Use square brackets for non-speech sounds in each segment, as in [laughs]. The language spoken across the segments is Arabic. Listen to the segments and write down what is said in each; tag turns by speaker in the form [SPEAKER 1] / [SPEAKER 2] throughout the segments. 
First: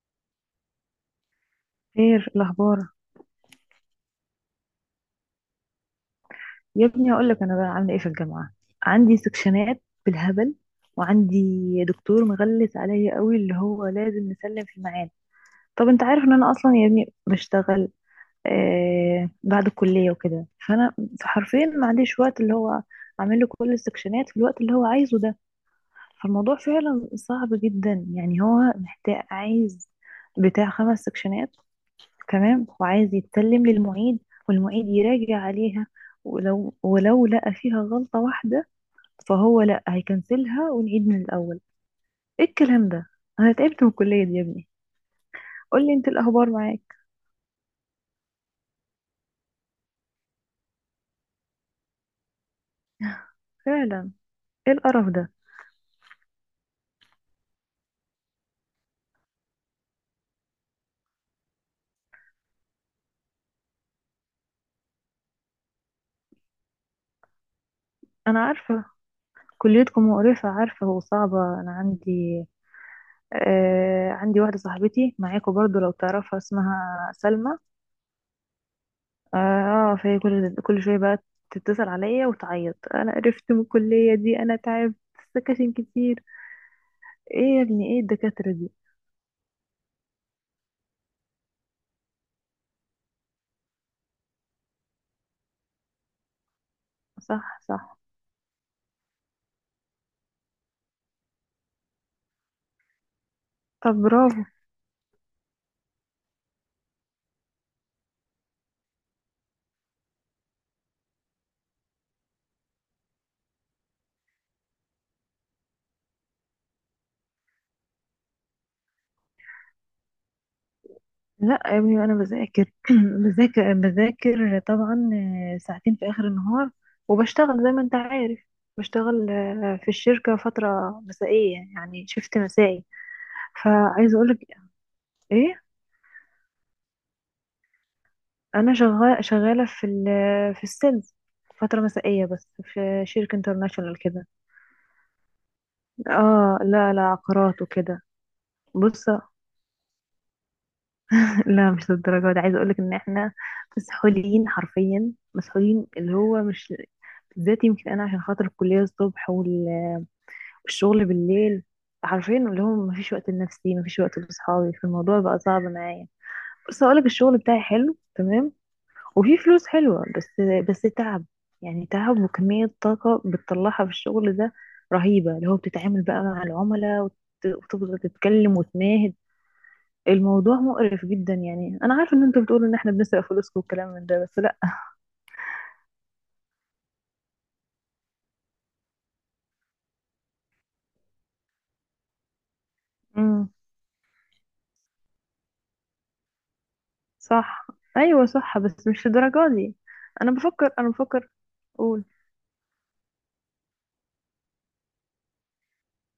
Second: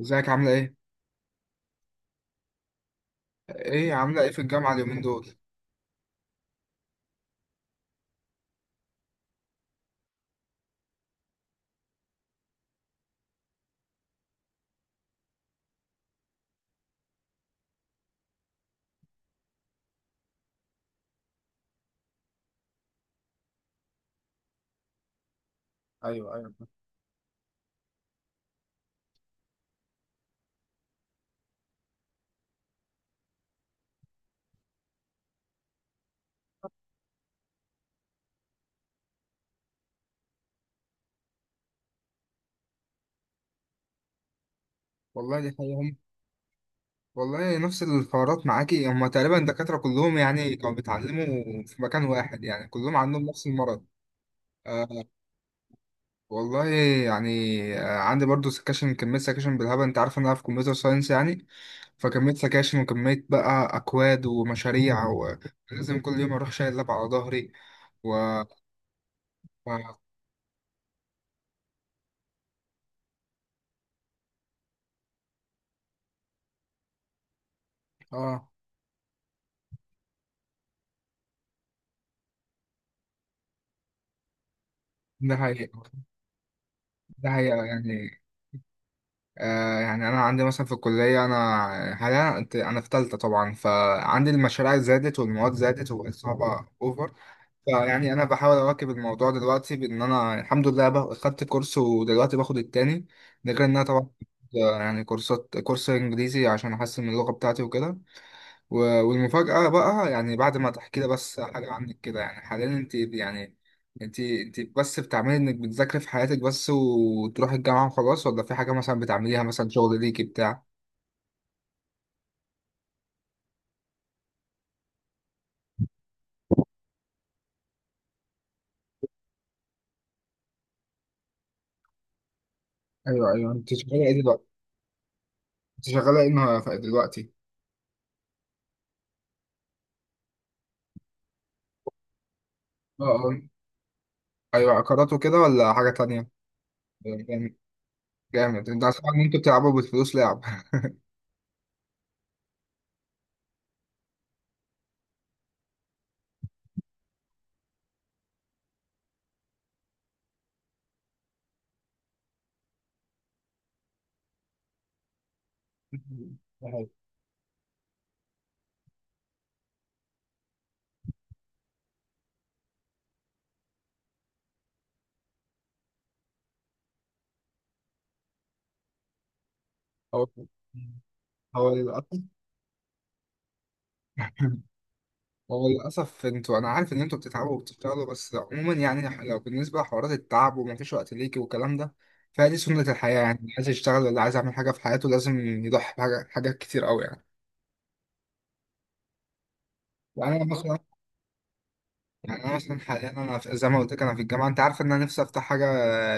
[SPEAKER 1] ازيك عاملة ايه؟
[SPEAKER 2] خير الأخبار.
[SPEAKER 1] ايه عاملة ايه في الجامعة اليومين دول؟
[SPEAKER 2] يا ابني هقول لك أنا بقى عاملة إيه في الجامعة. عندي سكشنات بالهبل، وعندي دكتور مغلس عليا قوي، اللي هو لازم نسلم في الميعاد. طب أنت عارف إن أنا أصلا يا ابني بشتغل بعد الكلية وكده، فأنا حرفيا ما عنديش وقت اللي هو أعمل له كل السكشنات في الوقت اللي هو عايزه ده.
[SPEAKER 1] ايوه، ايوه.
[SPEAKER 2] فالموضوع فعلا صعب جدا، يعني هو محتاج، عايز بتاع 5 سكشنات، تمام، وعايز يتسلم للمعيد والمعيد يراجع عليها، ولو لقى فيها غلطة واحدة فهو لا، هيكنسلها ونعيد من الأول. ايه الكلام ده؟ انا تعبت من الكلية دي يا ابني.
[SPEAKER 1] والله دي حقيقة
[SPEAKER 2] قول لي
[SPEAKER 1] هم.
[SPEAKER 2] انت الاخبار معاك.
[SPEAKER 1] والله نفس الحوارات معاكي هما تقريبا الدكاترة كلهم يعني كانوا بيتعلموا في مكان واحد، يعني كلهم عندهم نفس المرض.
[SPEAKER 2] فعلا. ايه
[SPEAKER 1] آه.
[SPEAKER 2] القرف ده؟
[SPEAKER 1] والله. يعني آه عندي برضو سكاشن، كمية سكاشن بالهبل، انت عارف ان انا في كمبيوتر ساينس يعني. فكمية سكاشن وكمية بقى أكواد ومشاريع، ولازم كل يوم أروح شايل لاب على ظهري. و...
[SPEAKER 2] انا عارفة،
[SPEAKER 1] و...
[SPEAKER 2] كليتكم مقرفة، عارفة، وصعبة. انا عندي. آه، عندي واحدة صاحبتي معاكم برضو، لو تعرفها اسمها سلمى.
[SPEAKER 1] آه
[SPEAKER 2] اه فهي كل كل شويه بقى تتصل عليا وتعيط. انا قرفت من الكليه دي، انا تعبت.
[SPEAKER 1] ده
[SPEAKER 2] سكاشن
[SPEAKER 1] حقيقة.
[SPEAKER 2] كتير.
[SPEAKER 1] ده حقيقة
[SPEAKER 2] ايه يا ابني، ايه
[SPEAKER 1] يعني.
[SPEAKER 2] الدكاتره دي؟
[SPEAKER 1] يعني انا عندي مثلا في الكليه، انا حاليا انا في ثالثه طبعا، فعندي المشاريع زادت والمواد زادت وبقت صعبه اوفر.
[SPEAKER 2] صح صح.
[SPEAKER 1] فيعني انا بحاول اواكب الموضوع دلوقتي، بان انا الحمد لله خدت كورس ودلوقتي باخد التاني. ده غير ان انا
[SPEAKER 2] طب
[SPEAKER 1] طبعا
[SPEAKER 2] برافو.
[SPEAKER 1] يعني كورسات، كورس انجليزي عشان احسن من اللغه بتاعتي وكده. والمفاجأة بقى يعني بعد ما تحكي لي بس حاجة عنك كده، يعني حاليا انت يعني انت بس بتعملي انك بتذاكري في حياتك بس وتروحي الجامعة وخلاص، ولا في حاجة مثلا بتعمليها، مثلا شغل ليكي بتاع؟
[SPEAKER 2] لا يا ابني، انا بذاكر [clears throat] بذاكر طبعا. ساعتين في اخر النهار. وبشتغل زي ما انت عارف، بشتغل في الشركه فتره مسائيه، يعني شفت مسائي.
[SPEAKER 1] ايوه، ايوه. انت شغاله
[SPEAKER 2] فعايزه
[SPEAKER 1] ايه
[SPEAKER 2] اقولك
[SPEAKER 1] دلوقتي؟
[SPEAKER 2] ايه.
[SPEAKER 1] انت شغالة ايه دلوقتي؟
[SPEAKER 2] انا شغاله في السيلز فتره مسائيه، بس في
[SPEAKER 1] اه،
[SPEAKER 2] شركه
[SPEAKER 1] اه.
[SPEAKER 2] انترناشونال كده.
[SPEAKER 1] ايوه، عقارات وكده ولا حاجة تانية؟
[SPEAKER 2] اه، لا لا،
[SPEAKER 1] جامد.
[SPEAKER 2] عقارات وكده.
[SPEAKER 1] جامد. انت
[SPEAKER 2] بص
[SPEAKER 1] اسمع ان انتوا
[SPEAKER 2] [laughs]
[SPEAKER 1] بتلعبوا بالفلوس لعب.
[SPEAKER 2] لا مش للدرجة دي. عايزة اقولك ان احنا مسحولين، حرفيا مسحولين. اللي هو مش، بالذات يمكن انا عشان خاطر الكلية الصبح والشغل بالليل. حرفيا اللي هو مفيش وقت لنفسي، مفيش وقت لاصحابي، فالموضوع بقى صعب معايا.
[SPEAKER 1] [laughs] ده
[SPEAKER 2] بص
[SPEAKER 1] حقيقي.
[SPEAKER 2] اقولك، الشغل بتاعي حلو تمام، وفي فلوس حلوة، بس بس تعب. يعني تعب، وكمية طاقة بتطلعها في الشغل ده رهيبة. اللي هو بتتعامل بقى مع العملاء، وتفضل تتكلم وتناهد.
[SPEAKER 1] هو،
[SPEAKER 2] الموضوع مقرف جدا.
[SPEAKER 1] هو
[SPEAKER 2] يعني انا عارفه
[SPEAKER 1] للأسف.
[SPEAKER 2] ان انتوا بتقولوا ان احنا بنسرق فلوسكم والكلام من ده، بس لا.
[SPEAKER 1] هو للأسف انتوا، أنا عارف إن انتوا بتتعبوا وبتشتغلوا، بس عموما يعني لو بالنسبة لحوارات التعب ومفيش وقت ليكي والكلام ده، فدي سنة الحياة يعني.
[SPEAKER 2] امم.
[SPEAKER 1] اللي عايز يشتغل ولا عايز يعمل حاجة في حياته لازم يضحي حاجات كتير أوي يعني.
[SPEAKER 2] صح، ايوه صح، بس مش الدرجه دي. انا
[SPEAKER 1] يعني أنا
[SPEAKER 2] بفكر
[SPEAKER 1] مثلا.
[SPEAKER 2] انا بفكر قول.
[SPEAKER 1] يعني أنا مثلا حاليا أنا زي ما قلت لك أنا في الجامعة، أنت عارف إن أنا نفسي أفتح حاجة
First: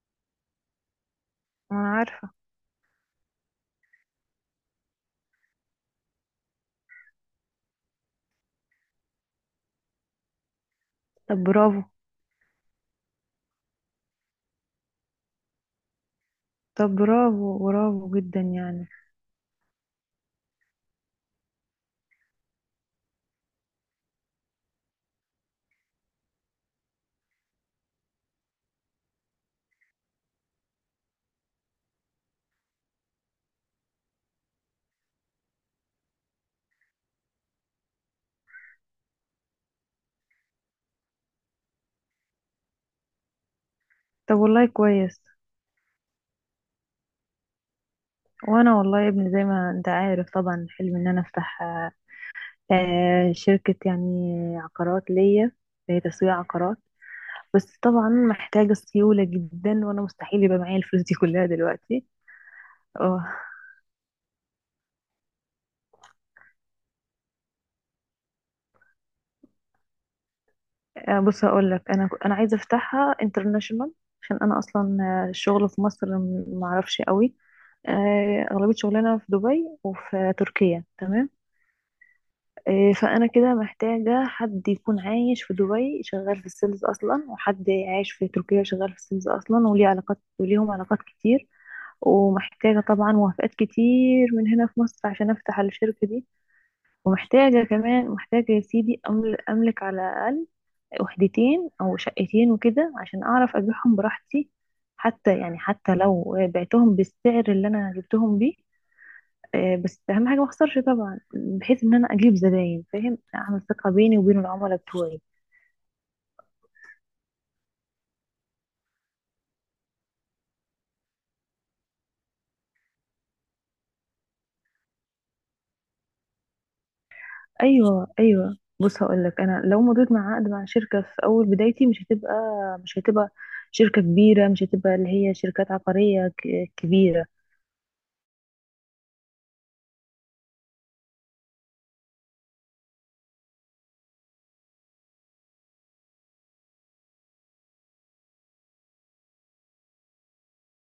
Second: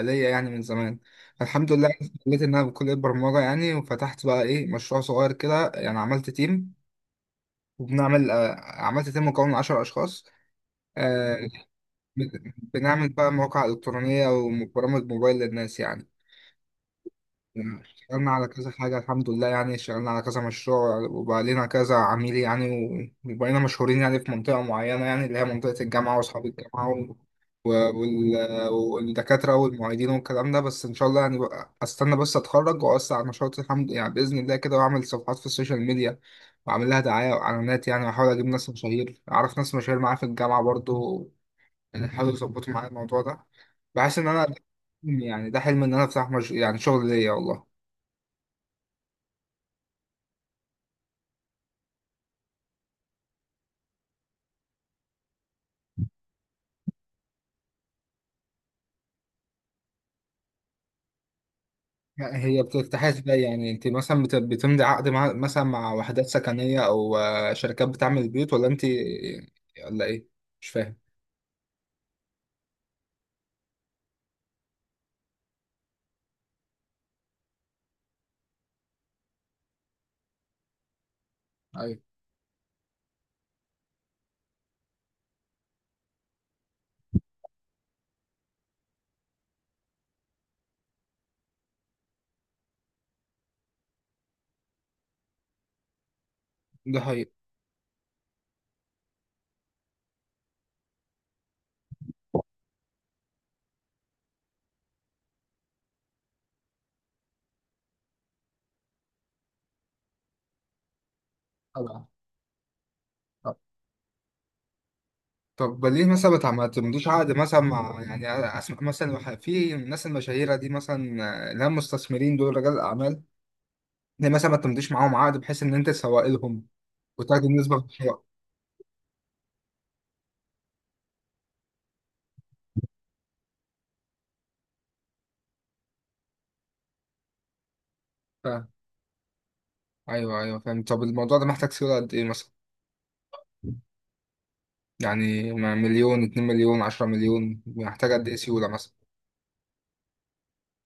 [SPEAKER 1] ليا يعني من زمان. الحمد
[SPEAKER 2] انا
[SPEAKER 1] لله،
[SPEAKER 2] عارفه.
[SPEAKER 1] لقيت إن أنا بكلية برمجة يعني، وفتحت بقى إيه، مشروع صغير كده. يعني عملت تيم مكون من 10 أشخاص. آه،
[SPEAKER 2] طب برافو.
[SPEAKER 1] بنعمل بقى مواقع إلكترونية وبرامج موبايل للناس يعني.
[SPEAKER 2] طب برافو، برافو
[SPEAKER 1] اشتغلنا
[SPEAKER 2] جدا
[SPEAKER 1] على كذا
[SPEAKER 2] يعني.
[SPEAKER 1] حاجة الحمد لله، يعني اشتغلنا على كذا مشروع، وبقى لنا كذا عميل يعني، وبقينا مشهورين يعني في منطقة معينة، يعني اللي هي منطقة الجامعة وأصحاب الجامعة والدكاترة والمعيدين والكلام ده. بس إن شاء الله يعني بقى أستنى بس أتخرج، وأوسع على نشاطي الحمد يعني بإذن الله كده، وأعمل صفحات في السوشيال ميديا وأعمل لها دعاية وإعلانات يعني، وأحاول أجيب ناس مشاهير، أعرف ناس مشاهير معايا في الجامعة برضو يعني، حاولوا يظبطوا معايا الموضوع ده. بحس ان
[SPEAKER 2] طب
[SPEAKER 1] انا
[SPEAKER 2] والله كويس.
[SPEAKER 1] يعني ده حلم ان انا افتح مش... يعني شغل ليا والله.
[SPEAKER 2] وانا والله يا ابني، زي ما انت عارف طبعا، حلمي ان انا افتح شركه يعني، عقارات ليا، هي تسويق عقارات. بس طبعا محتاجه سيوله جدا، وانا مستحيل يبقى معايا الفلوس دي كلها دلوقتي.
[SPEAKER 1] هي بترتاح
[SPEAKER 2] اه،
[SPEAKER 1] ازاي يعني؟ انت مثلا بتمضي عقد مع، مثلا مع وحدات سكنية، او شركات بتعمل بيوت، ولا انت ولا ايه؟ مش فاهم.
[SPEAKER 2] بص هقول لك. انا عايزه افتحها انترناشونال. عشان انا اصلا الشغل في مصر معرفش قوي. اغلبيه شغلنا في دبي وفي تركيا، تمام.
[SPEAKER 1] ايوه.
[SPEAKER 2] فانا كده محتاجه حد يكون عايش في دبي، شغال في السيلز اصلا، وحد عايش في تركيا شغال في السيلز اصلا، وليه علاقات وليهم علاقات كتير. ومحتاجه طبعا موافقات كتير من هنا في مصر عشان افتح الشركه دي.
[SPEAKER 1] ده حقيقي.
[SPEAKER 2] ومحتاجه كمان يا سيدي، املك على الاقل وحدتين او شقتين وكده، عشان اعرف ابيعهم براحتي. حتى يعني حتى لو بعتهم بالسعر اللي انا جبتهم بيه، بس اهم حاجه ما اخسرش طبعا. بحيث ان
[SPEAKER 1] طبعا.
[SPEAKER 2] انا اجيب زباين، فاهم،
[SPEAKER 1] طبعا.
[SPEAKER 2] اعمل ثقه بيني وبين العملاء بتوعي.
[SPEAKER 1] طب ليه مثلا ما تمضيش عقد مثلا مع يعني، اسمع مثلا في الناس المشاهيره دي مثلا، اللي هم مستثمرين، دول رجال الاعمال، ليه مثلا ما تمضيش معاهم عقد بحيث ان انت تسوق لهم وتاخد النسبه في
[SPEAKER 2] ايوه
[SPEAKER 1] الحقوق؟
[SPEAKER 2] ايوه، بص هقول لك، انا لو مضيت مع عقد مع شركه في اول بدايتي، مش هتبقى شركه كبيره، مش هتبقى اللي هي شركات عقاريه كبيره.
[SPEAKER 1] ايوه، ايوه، فاهم. طب الموضوع ده محتاج سيولة قد ايه مثلا؟ يعني مليون، 2 مليون، 10 مليون محتاج قد ايه سيولة مثلا؟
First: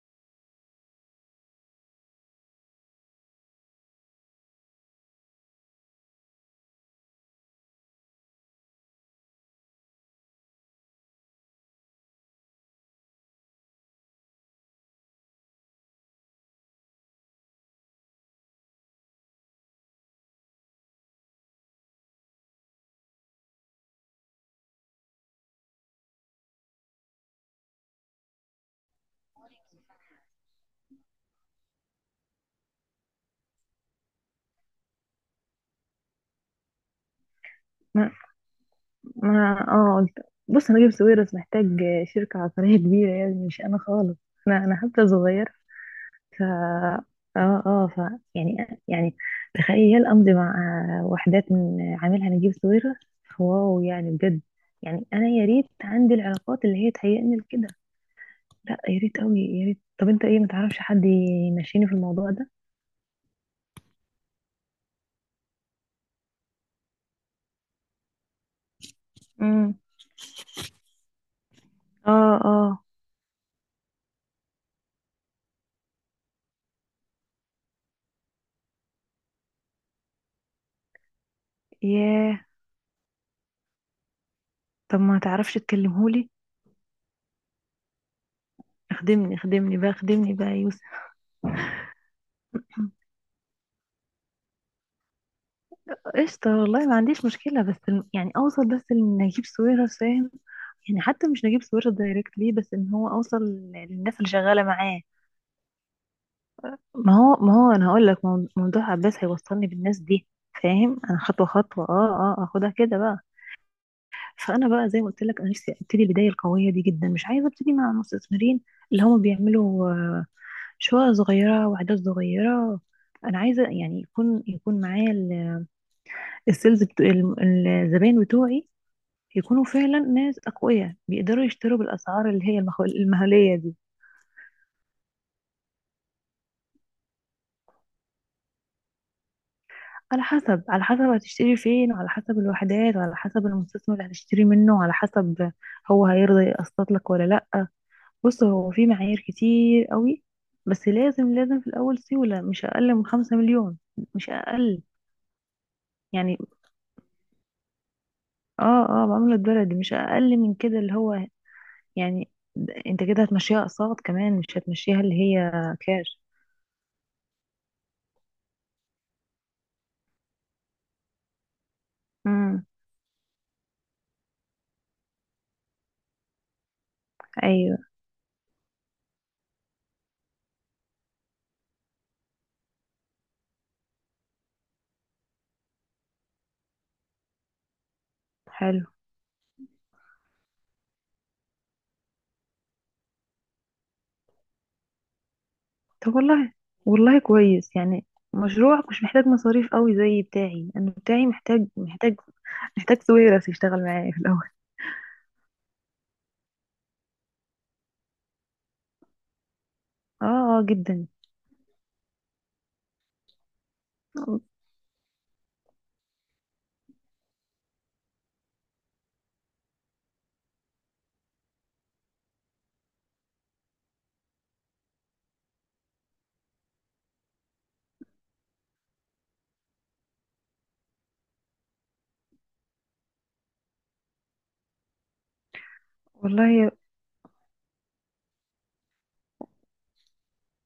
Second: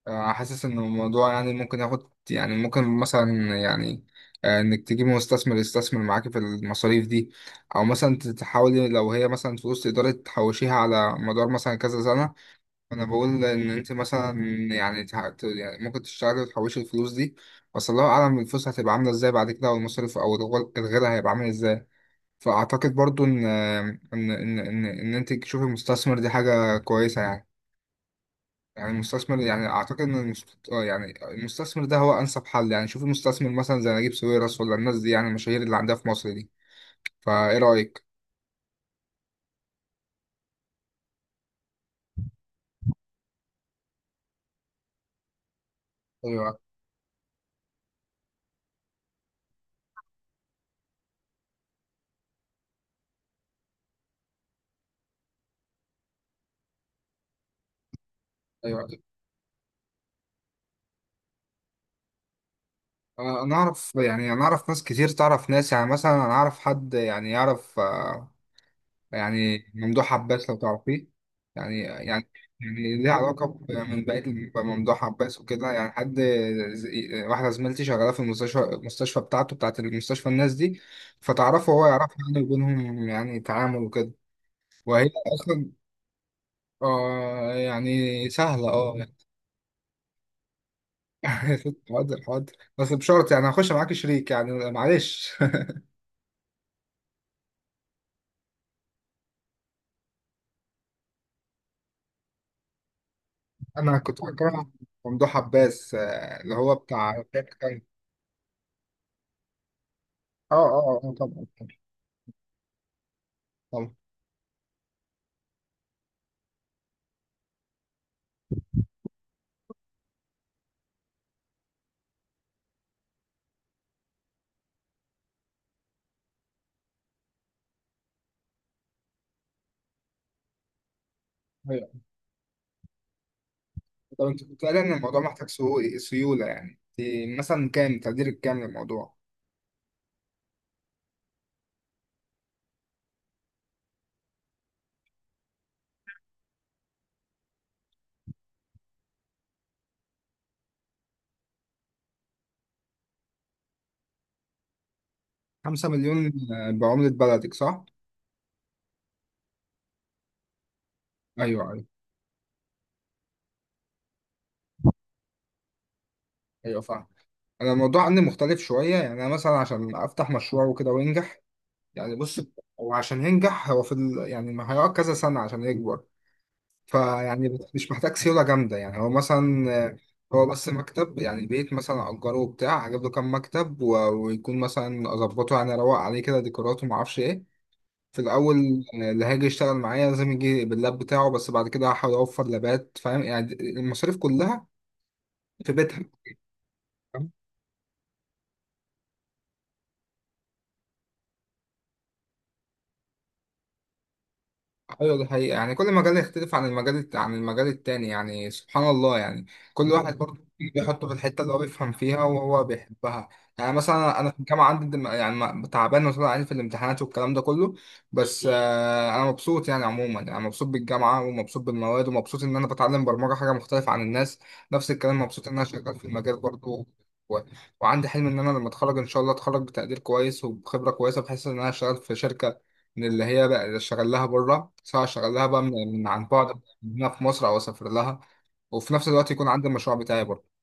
[SPEAKER 1] حاسس ان الموضوع يعني ممكن ياخد، يعني ممكن مثلا يعني انك تجيب مستثمر يستثمر معاكي في المصاريف دي، او مثلا تحاولي لو هي مثلا فلوس تقدري تحوشيها على مدار مثلا كذا سنة. انا بقول ان انت مثلا يعني يعني ممكن تشتغلي وتحوشي الفلوس دي، بس الله اعلم الفلوس هتبقى عاملة ازاي بعد كده، والمصاريف او الغلا هيبقى عامل ازاي. فاعتقد برضو إن انت تشوفي المستثمر دي حاجه كويسه يعني. يعني المستثمر يعني اعتقد ان المست... آه يعني المستثمر ده هو انسب حل. يعني شوفي مستثمر مثلا زي نجيب ساويرس، ولا الناس دي يعني المشاهير اللي عندها في مصر دي. فايه رايك؟
[SPEAKER 2] ما قلت. بص انا جيب سويرس، محتاج شركة عقارية كبيرة يعني، مش انا خالص. انا حتى صغير. ف
[SPEAKER 1] ايوه،
[SPEAKER 2] اه اه ف يعني يعني تخيل امضي مع وحدات من عاملها نجيب سويرس. واو، يعني بجد. يعني انا يا ريت عندي العلاقات اللي هي تهيئني لكده. لا
[SPEAKER 1] ايوه.
[SPEAKER 2] يا ريت قوي، يا ريت. طب انت ايه، ما تعرفش حد يمشيني في الموضوع ده؟
[SPEAKER 1] انا اعرف يعني، انا اعرف ناس كتير تعرف ناس يعني، مثلا انا اعرف حد يعني يعرف يعني
[SPEAKER 2] امم،
[SPEAKER 1] ممدوح عباس لو تعرفيه. يعني يعني،
[SPEAKER 2] اه اه،
[SPEAKER 1] يعني ليه علاقة ممدوح عباس وكده يعني. حد واحدة زميلتي شغالة في المستشفى، بتاعته، بتاعت المستشفى الناس دي، فتعرفه وهو يعرفها
[SPEAKER 2] ياه.
[SPEAKER 1] يعني، وبينهم يعني تعامل وكده.
[SPEAKER 2] طب
[SPEAKER 1] وهي
[SPEAKER 2] ما تعرفش
[SPEAKER 1] أصلا
[SPEAKER 2] تكلمهولي؟
[SPEAKER 1] آه يعني سهلة، اه يعني.
[SPEAKER 2] اخدمني اخدمني بقى، اخدمني بقى يا يوسف.
[SPEAKER 1] [laughs] حاضر، حاضر، بس بشرط يعني هخش معاك شريك يعني، معلش.
[SPEAKER 2] قشطة، والله ما عنديش مشكلة. بس يعني أوصل بس لنجيب ساويرس، فاهم؟ يعني حتى مش نجيب ساويرس دايركتلي، بس إن هو أوصل
[SPEAKER 1] [laughs] أنا
[SPEAKER 2] للناس
[SPEAKER 1] كنت
[SPEAKER 2] اللي شغالة
[SPEAKER 1] بكره
[SPEAKER 2] معاه.
[SPEAKER 1] ممدوح عباس، اللي هو
[SPEAKER 2] ما
[SPEAKER 1] بتاع،
[SPEAKER 2] هو ما هو
[SPEAKER 1] اه،
[SPEAKER 2] أنا هقول لك، موضوع عباس هيوصلني بالناس دي،
[SPEAKER 1] اه.
[SPEAKER 2] فاهم؟ أنا خطوة
[SPEAKER 1] طبعا.
[SPEAKER 2] خطوة أه أه أخدها كده بقى.
[SPEAKER 1] طبعا.
[SPEAKER 2] فأنا بقى زي ما قلت لك، أنا نفسي أبتدي البداية القوية دي جدا، مش عايزة أبتدي مع مستثمرين اللي هم بيعملوا شقق صغيرة وأعداد صغيرة. أنا عايزة يعني يكون معايا السيلز الزباين بتوعي، يكونوا فعلا ناس أقوياء بيقدروا يشتروا
[SPEAKER 1] طبعا.
[SPEAKER 2] بالأسعار اللي هي المهولية دي.
[SPEAKER 1] طب انت كنت قايل ان الموضوع محتاج سيوله، يعني دي مثلا كام تقدير، الكام للموضوع؟
[SPEAKER 2] على حسب، هتشتري فين، وعلى حسب الوحدات، وعلى حسب المستثمر اللي هتشتري منه، وعلى حسب هو هيرضى يقسط لك ولا لأ. بص، هو في معايير كتير قوي، بس لازم لازم في الأول سيولة مش أقل من 5 مليون. مش أقل.
[SPEAKER 1] 5 مليون؟
[SPEAKER 2] يعني،
[SPEAKER 1] بعمله بلدك صح؟
[SPEAKER 2] اه اه، بعملة بلدي مش أقل من كده. اللي هو
[SPEAKER 1] ايوه، ايوه.
[SPEAKER 2] يعني انت كده هتمشيها أقساط كمان، مش هتمشيها اللي هي كاش.
[SPEAKER 1] ايوه فاهم. انا الموضوع عندي مختلف شويه، يعني انا مثلا عشان افتح مشروع وكده وينجح، يعني بص،
[SPEAKER 2] امم،
[SPEAKER 1] هو عشان ينجح هو يعني ما هيقعد كذا سنه عشان يكبر. فيعني
[SPEAKER 2] ايوه،
[SPEAKER 1] مش محتاج سيوله جامده، يعني هو مثلا هو بس مكتب، يعني بيت مثلا اجره، وبتاع اجيب له كام مكتب، ويكون مثلا اظبطه يعني اروق عليه كده، ديكوراته ما اعرفش ايه، في الأول.
[SPEAKER 2] حلو.
[SPEAKER 1] اللي هيجي يشتغل معايا لازم يجي باللاب بتاعه، بس بعد كده هحاول أوفر لابات، فاهم، يعني المصاريف كلها في بيتها.
[SPEAKER 2] طب والله، والله كويس يعني. مشروعك مش محتاج مصاريف قوي زي بتاعي، انا بتاعي محتاج سويرس يشتغل معايا في الاول [laughs]
[SPEAKER 1] ايوه دي حقيقة، يعني كل مجال يختلف عن عن المجال التاني يعني، سبحان الله يعني. كل واحد
[SPEAKER 2] اه
[SPEAKER 1] برضه
[SPEAKER 2] اه، جدا.
[SPEAKER 1] بيحطه في الحتة اللي هو بيفهم فيها وهو بيحبها. يعني مثلا انا في الجامعة عندي تعبان وطلع عيني في الامتحانات والكلام ده كله، بس انا مبسوط يعني عموما، يعني مبسوط بالجامعة، ومبسوط بالمواد، ومبسوط ان انا بتعلم برمجة حاجة مختلفة عن الناس. نفس الكلام، مبسوط ان انا شغال في المجال برضه. و- وعندي حلم ان انا لما اتخرج ان شاء الله، اتخرج بتقدير كويس وبخبره كويسه بحيث ان انا اشتغل في شركه، من اللي هي بقى اللي اشتغل لها بره، سواء اشتغل لها بقى من، من عن بعد
[SPEAKER 2] والله
[SPEAKER 1] من هنا في مصر، او اسافر لها. وفي نفس الوقت يكون عندي المشروع بتاعي برضه.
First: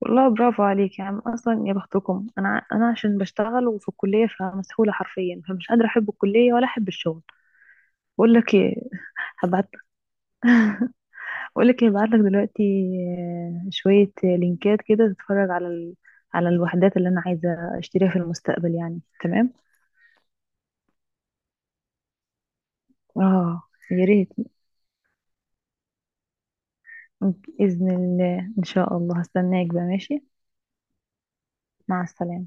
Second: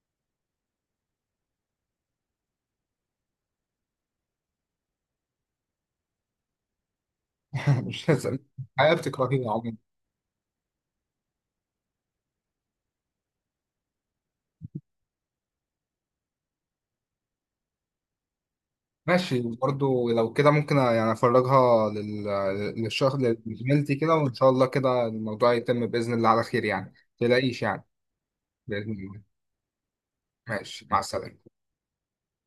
[SPEAKER 2] والله برافو عليك يا عم اصلا، يا بختكم. انا انا عشان بشتغل وفي الكليه، فمسحوله حرفيا، فمش قادره احب الكليه ولا احب الشغل.
[SPEAKER 1] [laughs] مش
[SPEAKER 2] بقول
[SPEAKER 1] لازم.
[SPEAKER 2] لك ايه
[SPEAKER 1] الحياة بتكرهني
[SPEAKER 2] هبعت
[SPEAKER 1] عموما.
[SPEAKER 2] بقول لك ايه، هبعت لك دلوقتي شويه لينكات كده تتفرج على على الوحدات اللي انا عايزه اشتريها في المستقبل يعني،
[SPEAKER 1] ماشي،
[SPEAKER 2] تمام.
[SPEAKER 1] برضه لو كده ممكن يعني للشغل
[SPEAKER 2] اه،
[SPEAKER 1] لزميلتي
[SPEAKER 2] يا
[SPEAKER 1] كده،
[SPEAKER 2] ريت.
[SPEAKER 1] وان شاء الله كده الموضوع يتم باذن الله على خير يعني. ما تقلقيش يعني.
[SPEAKER 2] بإذن الله إن
[SPEAKER 1] باذن
[SPEAKER 2] شاء الله.
[SPEAKER 1] الله.
[SPEAKER 2] هستناك بقى، ماشي،
[SPEAKER 1] ماشي، مع السلامه.
[SPEAKER 2] مع السلامة.